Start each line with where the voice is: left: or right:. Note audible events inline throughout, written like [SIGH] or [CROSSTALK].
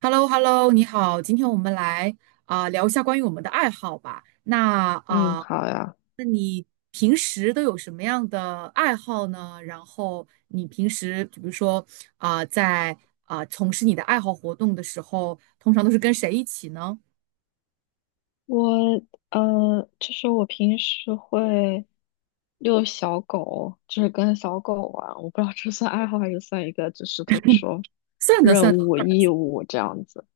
right: h e l l o h e l l o 你好，今天我们来聊一下关于我们的爱好吧。那
left: 嗯，好呀。
right: 平时都有什么样的爱好呢？然后你平时比如说啊、在从事你的爱好活动的时候，通常都是跟谁一起呢？
left: 我就是我平时会遛小狗，就是跟小狗玩。我不知道这算爱好还是算一个，就是怎么说，
right: 算的
left: 任
right: 算的。
left: 务义务这样子。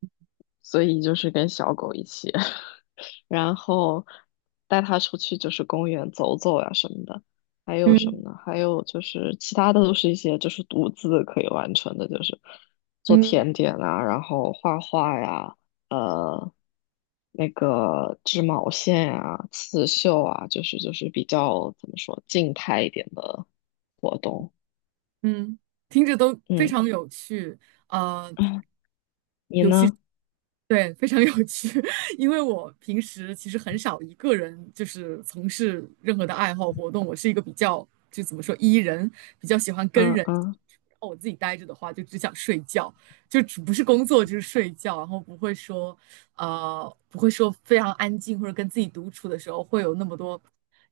left: 所以就是跟小狗一起。[LAUGHS] 然后带他出去就是公园走走呀、什么的，还有什么
right: 嗯
left: 呢？还有就是其他的都是一些就是独自可以完成的，就是做
right: 嗯
left: 甜点啊，然后画画呀，呃，那个织毛线啊、刺绣啊，就是比较怎么说静态一点的活动。
right: 嗯，听着都非
left: 嗯，
right: 常有趣。呃，
left: [CLEARS THROAT] 你呢？
right: 对，非常有趣。[LAUGHS] 因为我平时其实很少一个人就是从事任何的爱好活动，我是一个比较就怎么说 E 人，比较喜欢跟
left: 嗯
right: 人。
left: 嗯，
right: 然后我自己待着的话，就只想睡觉，就只不是工作就是睡觉，然后不会说非常安静或者跟自己独处的时候会有那么多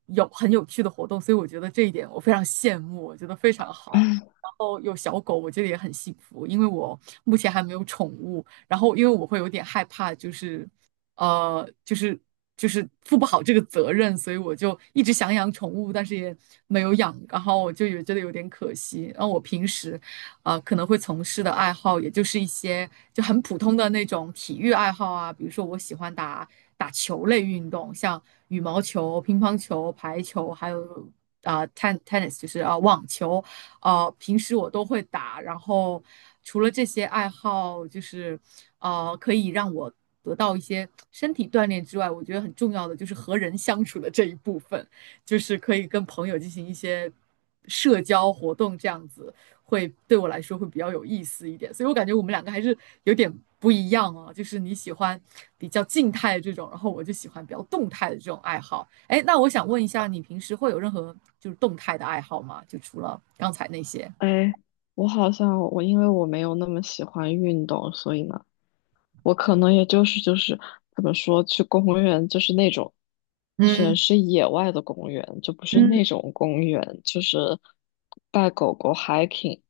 right: 有很有趣的活动，所以我觉得这一点我非常羡慕，我觉得非常好。
left: [LAUGHS]
right: 哦，有小狗，我觉得也很幸福，因为我目前还没有宠物。然后因为我会有点害怕，呃，就是就是负不好这个责任，所以我就一直想养宠物，但是也没有养。然后我就有觉得有点可惜。然后我平时可能会从事的爱好，也就是一些就很普通的那种体育爱好啊，比如说我喜欢打打球类运动，像羽毛球、乒乓球、排球，还有。啊、t e n tennis 就是网球，平时我都会打，然后除了这些爱好，就是可以让我得到一些身体锻炼之外，我觉得很重要的就是和人相处的这一部分，就是可以跟朋友进行一些社交活动这样子。对我来说会比较有意思一点。所以我感觉我们两个还是有点不一样哦，就是你喜欢比较静态的这种，然后我就喜欢比较动态的这种爱好。哎，那我想问一下，你平时会有任何就是动态的爱好吗？就除了刚才那些？
left: 哎，我好像我因为我没有那么喜欢运动，所以呢。我可能也就是怎么说，去公园就是那种全
right: 嗯
left: 是野外的公园，就不是那
right: 嗯
left: 种公园，就是带狗狗 hiking。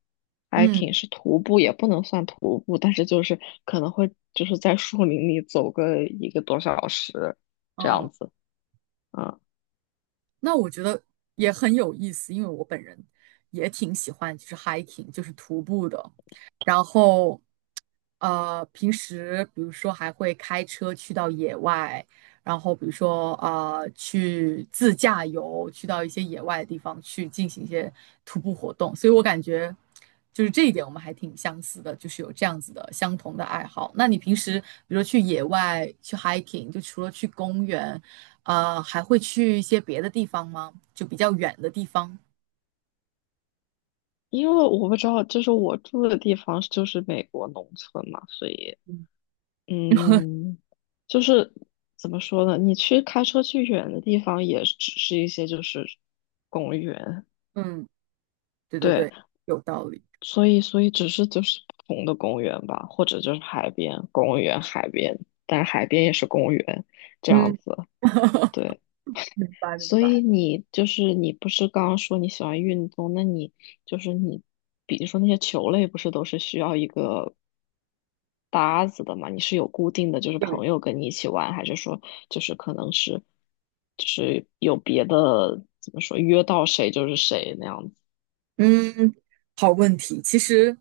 right: 嗯
left: hiking 是徒步，也不能算徒步，但是就是可能会就是在树林里走个一个多小时这
right: 嗯。
left: 样子。嗯，
right: 那我觉得也很有意思，因为我本人也挺喜欢就是 hiking，就是徒步的。然后，平时比如说还会开车去到野外，然后比如说去自驾游，去到一些野外的地方去进行一些徒步活动。所以我感觉就是这一点我们还挺相似的，就是有这样子的相同的爱好。那你平时比如说去野外去 hiking，就除了去公园，还会去一些别的地方吗？就比较远的地方。
left: 因为我不知道，就是我住的地方就是美国农村嘛，所以。
right: 嗯，
left: 嗯，就是怎么说呢？你去开车去远的地方，也只是一些就是公园，
right: 嗯，对对
left: 对，
right: 对，有道理。
left: 所以只是就是不同的公园吧，或者就是海边公园、海边，但海边也是公园这样
right: 嗯，
left: 子，
right: [LAUGHS]
left: 对。
right: 明白明
left: 所以
right: 白。
left: 你就是你不是刚刚说你喜欢运动，那你就是你，比如说那些球类，不是都是需要一个搭子的嘛？你是有固定的就是朋友跟你一起玩，还是说就是可能是就是有别的怎么说约到谁就是谁那样子？
right: 嗯，好问题。其实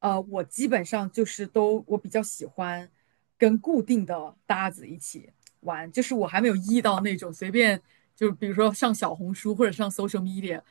right: 我基本上就是我比较喜欢跟固定的搭子一起玩，就是我还没有遇到那种随便，就比如说上小红书或者上 social media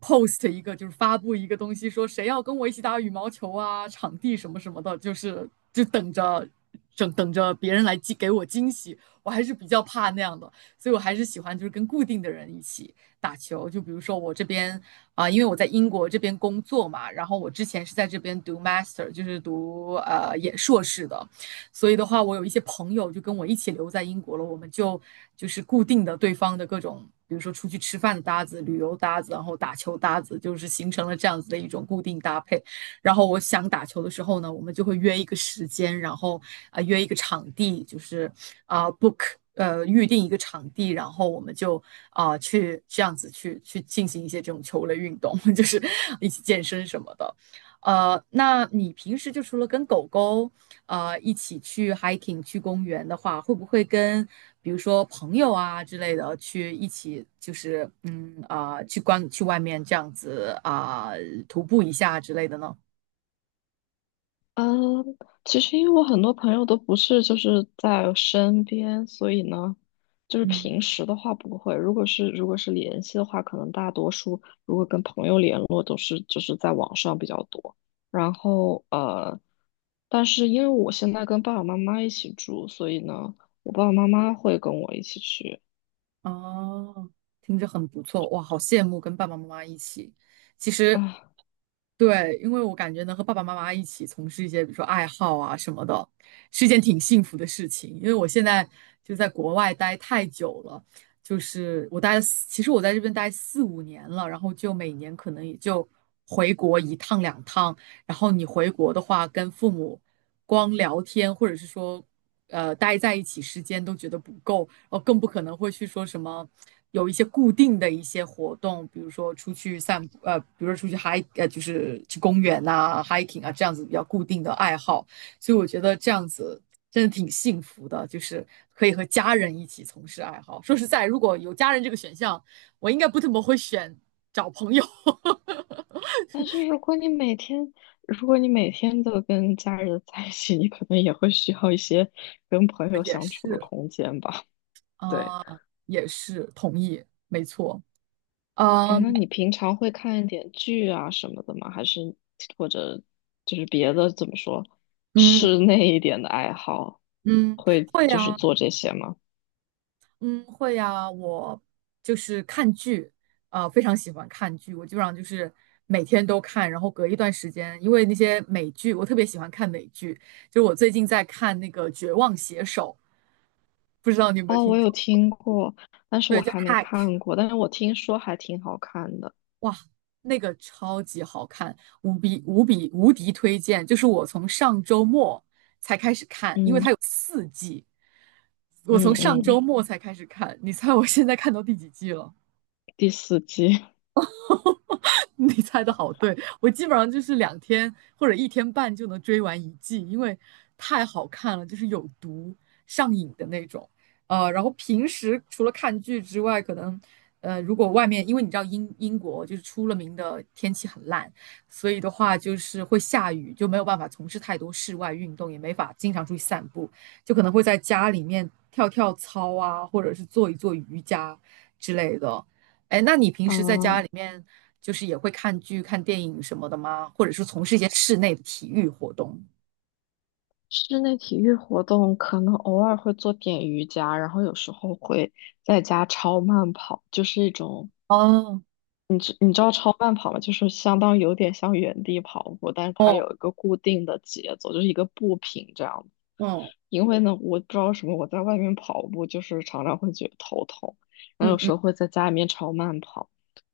right: post 一个，就是发布一个东西，说谁要跟我一起打羽毛球啊，场地什么什么的，就是就等着。等着别人来给我惊喜，我还是比较怕那样的，所以我还是喜欢就是跟固定的人一起打球。就比如说我这边因为我在英国这边工作嘛，然后我之前是在这边读 master，就是读也硕士的，所以的话，我有一些朋友就跟我一起留在英国了，我们就是固定的对方的各种，比如说出去吃饭的搭子、旅游搭子，然后打球搭子，就是形成了这样子的一种固定搭配。然后我想打球的时候呢，我们就会约一个时间，然后约一个场地，就是啊、呃 book 预定一个场地，然后我们就去这样子去进行一些这种球类运动，[LAUGHS] 就是一起健身什么的。那你平时就除了跟狗狗一起去 hiking 去公园的话，会不会跟比如说朋友啊之类的去一起，就是去外面这样子徒步一下之类的呢？
left: 嗯，其实因为我很多朋友都不是就是在身边，所以呢，就是
right: 嗯，
left: 平时的话不会。如果是联系的话，可能大多数如果跟朋友联络都是就是在网上比较多。然后但是因为我现在跟爸爸妈妈一起住，所以呢，我爸爸妈妈会跟我一起去
right: 哦，听着很不错，哇，好羡慕跟爸爸妈妈一起。其实，
left: 啊。
right: 对，因为我感觉能和爸爸妈妈一起从事一些，比如说爱好啊什么的，是一件挺幸福的事情。因为我现在就在国外待太久了，就是我待了四，其实我在这边待四五年了，然后就每年可能也就回国一趟两趟。然后你回国的话，跟父母光聊天，或者是说，待在一起时间都觉得不够，然后更不可能会去说什么有一些固定的一些活动，比如说出去散步，比如说出去 hike，就是去公园啊、hiking 啊这样子比较固定的爱好。所以我觉得这样子真的挺幸福的，就是可以和家人一起从事爱好。说实在，如果有家人这个选项，我应该不怎么会找朋友。[LAUGHS]
left: 但是如果你每天如果你每天都跟家人在一起，你可能也会需要一些跟朋友
right: 也
left: 相处的
right: 是。
left: 空间吧。对，
right: 啊，也是同意，没错。
left: 哎，
right: 啊，
left: 那你平常会看一点剧啊什么的吗？还是或者就是别的怎么说，室
right: 嗯
left: 内一点的爱好，
right: 嗯，
left: 会
right: 会
left: 就是
right: 呀。
left: 做这些吗？
right: 嗯，会呀，我就是看剧，非常喜欢看剧，我基本上就是每天都看，然后隔一段时间，因为那些美剧，我特别喜欢看美剧，就是我最近在看那个《绝望写手》，不知道你有没有
left: 哦，
right: 听
left: 我有
right: 说？
left: 听过，但是
right: 对，
left: 我
right: 就
left: 还没
right: Hack，
left: 看过，但是我听说还挺好看的。
right: 那个超级好看，无比无比无敌推荐！就是我从上周末才开始看，因为
left: 嗯
right: 它有四季，我
left: 嗯
right: 从上周
left: 嗯，
right: 末才开始看，你猜我现在看到第几季了？
left: 第四季
right: [LAUGHS] 你猜的好对，我基本上就是2天或者1天半就能追完一季，因为太好看了，就是有毒上瘾的那种。然后平时除了看剧之外，可能如果外面因为你知道英国就是出了名的天气很烂，所以的话就是会下雨，就没有办法从事太多室外运动，也没法经常出去散步，就可能会在家里面跳跳操啊，或者是做一做瑜伽之类的。哎，那你平
left: 啊
right: 时在家里面就是也会看剧、看电影什么的吗？或者是从事一些室内的体育活动？
left: [LAUGHS]，室内体育活动可能偶尔会做点瑜伽，然后有时候会在家超慢跑，就是一种
right: 哦，
left: 你知你知道超慢跑吗？就是相当于有点像原地跑步，但是它
right: 哦，
left: 有一个固定的节奏，就是一个步频这样。
right: 哦，
left: 因为呢，我不知道为什么我在外面跑步，就是常常会觉得头痛，然后
right: 嗯
left: 有
right: 嗯
left: 时候会在家里面超慢跑。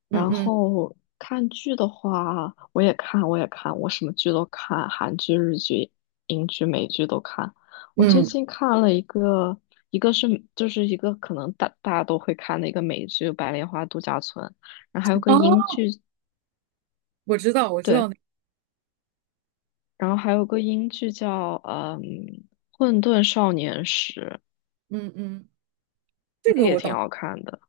right: 嗯
left: 然
right: 嗯
left: 后看剧的话，我也看,我什么剧都看，韩剧、日剧、英剧、美剧都看。我最
right: 嗯，
left: 近看了一个，一个是就是一个可能大家都会看的一个美剧《白莲花度假村》。然后还有个英
right: 哦，
left: 剧
right: 我知道，我知道
left: 对，
right: 那，
left: 然后还有个英剧叫嗯《混沌少年时》，
right: 嗯嗯，这
left: 那个
right: 个
left: 也
right: 我
left: 挺
right: 当
left: 好看的。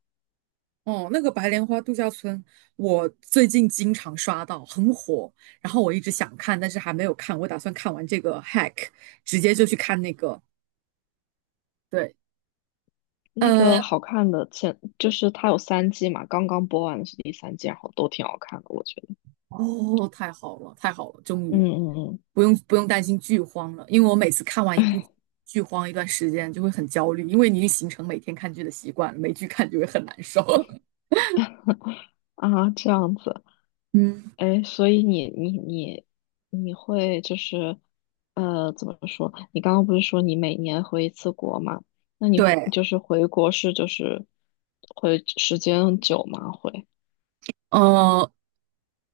right: 哦，那个白莲花度假村，我最近经常刷到，很火，然后我一直想看，但是还没有看，我打算看完这个 hack，直接就去看那个，对，
left: 那个
right: 呃。
left: 好看的前就是它有三季嘛，刚刚播完的是第三季，然后都挺好看的，我觉得。
right: 哦，太好了，太好了，终于
left: 嗯嗯
right: 不用担心剧荒了，因为我每次看完一部
left: 嗯
right: 剧荒一段时间就会很焦虑，因为你已经形成每天看剧的习惯了，没剧看就会很难受。[LAUGHS]
left: [LAUGHS] 啊，这样子，
right: 嗯，
left: 哎，所以你会就是怎么说？你刚刚不是说你每年回一次国嘛？那你回
right: 对，
left: 就是回国是就是回时间久吗？
right: 呃，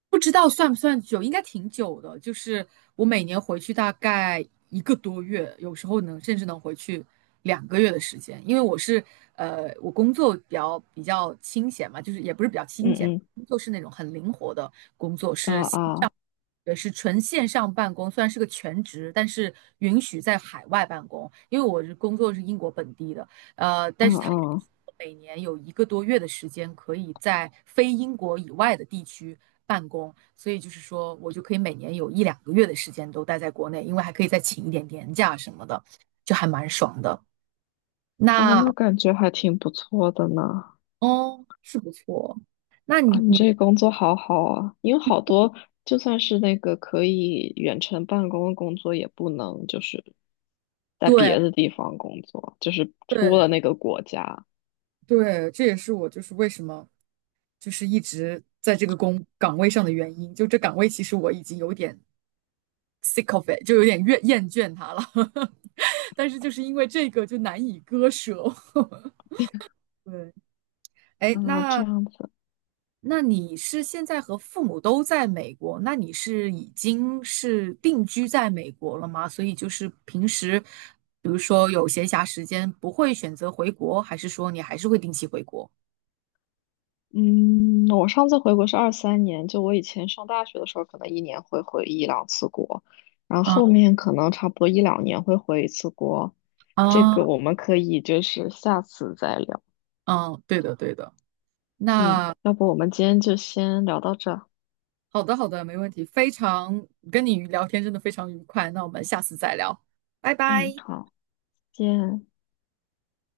right: 不知道算不算久，应该挺久的，就是我每年回去大概一个多月，有时候甚至能回去两个月的时间，因为我工作比较清闲嘛，就是也不是比较清闲，
left: 嗯
right: 就是那种很灵活的工作，
left: 嗯
right: 是。
left: 啊啊。
right: 也是纯线上办公，虽然是个全职，但是允许在海外办公。因为我工作是英国本地的，但
left: 嗯
right: 是他允许
left: 嗯，
right: 我每年有一个多月的时间可以在非英国以外的地区办公，所以就是说我就可以每年有一两个月的时间都待在国内，因为还可以再请一点年假什么的，就还蛮爽的。
left: 哦，
right: 那
left: 那感觉还挺不错的呢。
right: 哦，是不错。那你
left: 啊，你
right: 你
left: 这工作好好啊，因为好多就算是那个可以远程办公的工作，也不能就是在
right: 对
left: 别的地方工作，就是出
right: 对
left: 了那个国家。
right: 对，这也是我就是为什么，就是一直在这个工岗位上的原因。就这岗位，其实我已经有点 sick of it，就有点厌倦它了。[LAUGHS] 但是就是因为这个，就难以割舍。[LAUGHS] 对，哎，
left: 啊，这
right: 那
left: 样子。
right: 那你是现在和父母都在美国？那你是已经是定居在美国了吗？所以就是平时，比如说有闲暇时间，不会选择回国，还是说你还是会定期回国？
left: 嗯，我上次回国是23年，就我以前上大学的时候，可能一年会回一两次国，然后后
right: 啊
left: 面可能差不多一两年会回一次国。这
right: 啊，
left: 个我们可以就是下次再聊。
right: 嗯，对的，对的。
left: 嗯，
right: 那
left: 要不我们今天就先聊到这儿
right: 好的，好的，没问题。非常跟你聊天真的非常愉快，那我们下次再聊。
left: 嗯，好，见。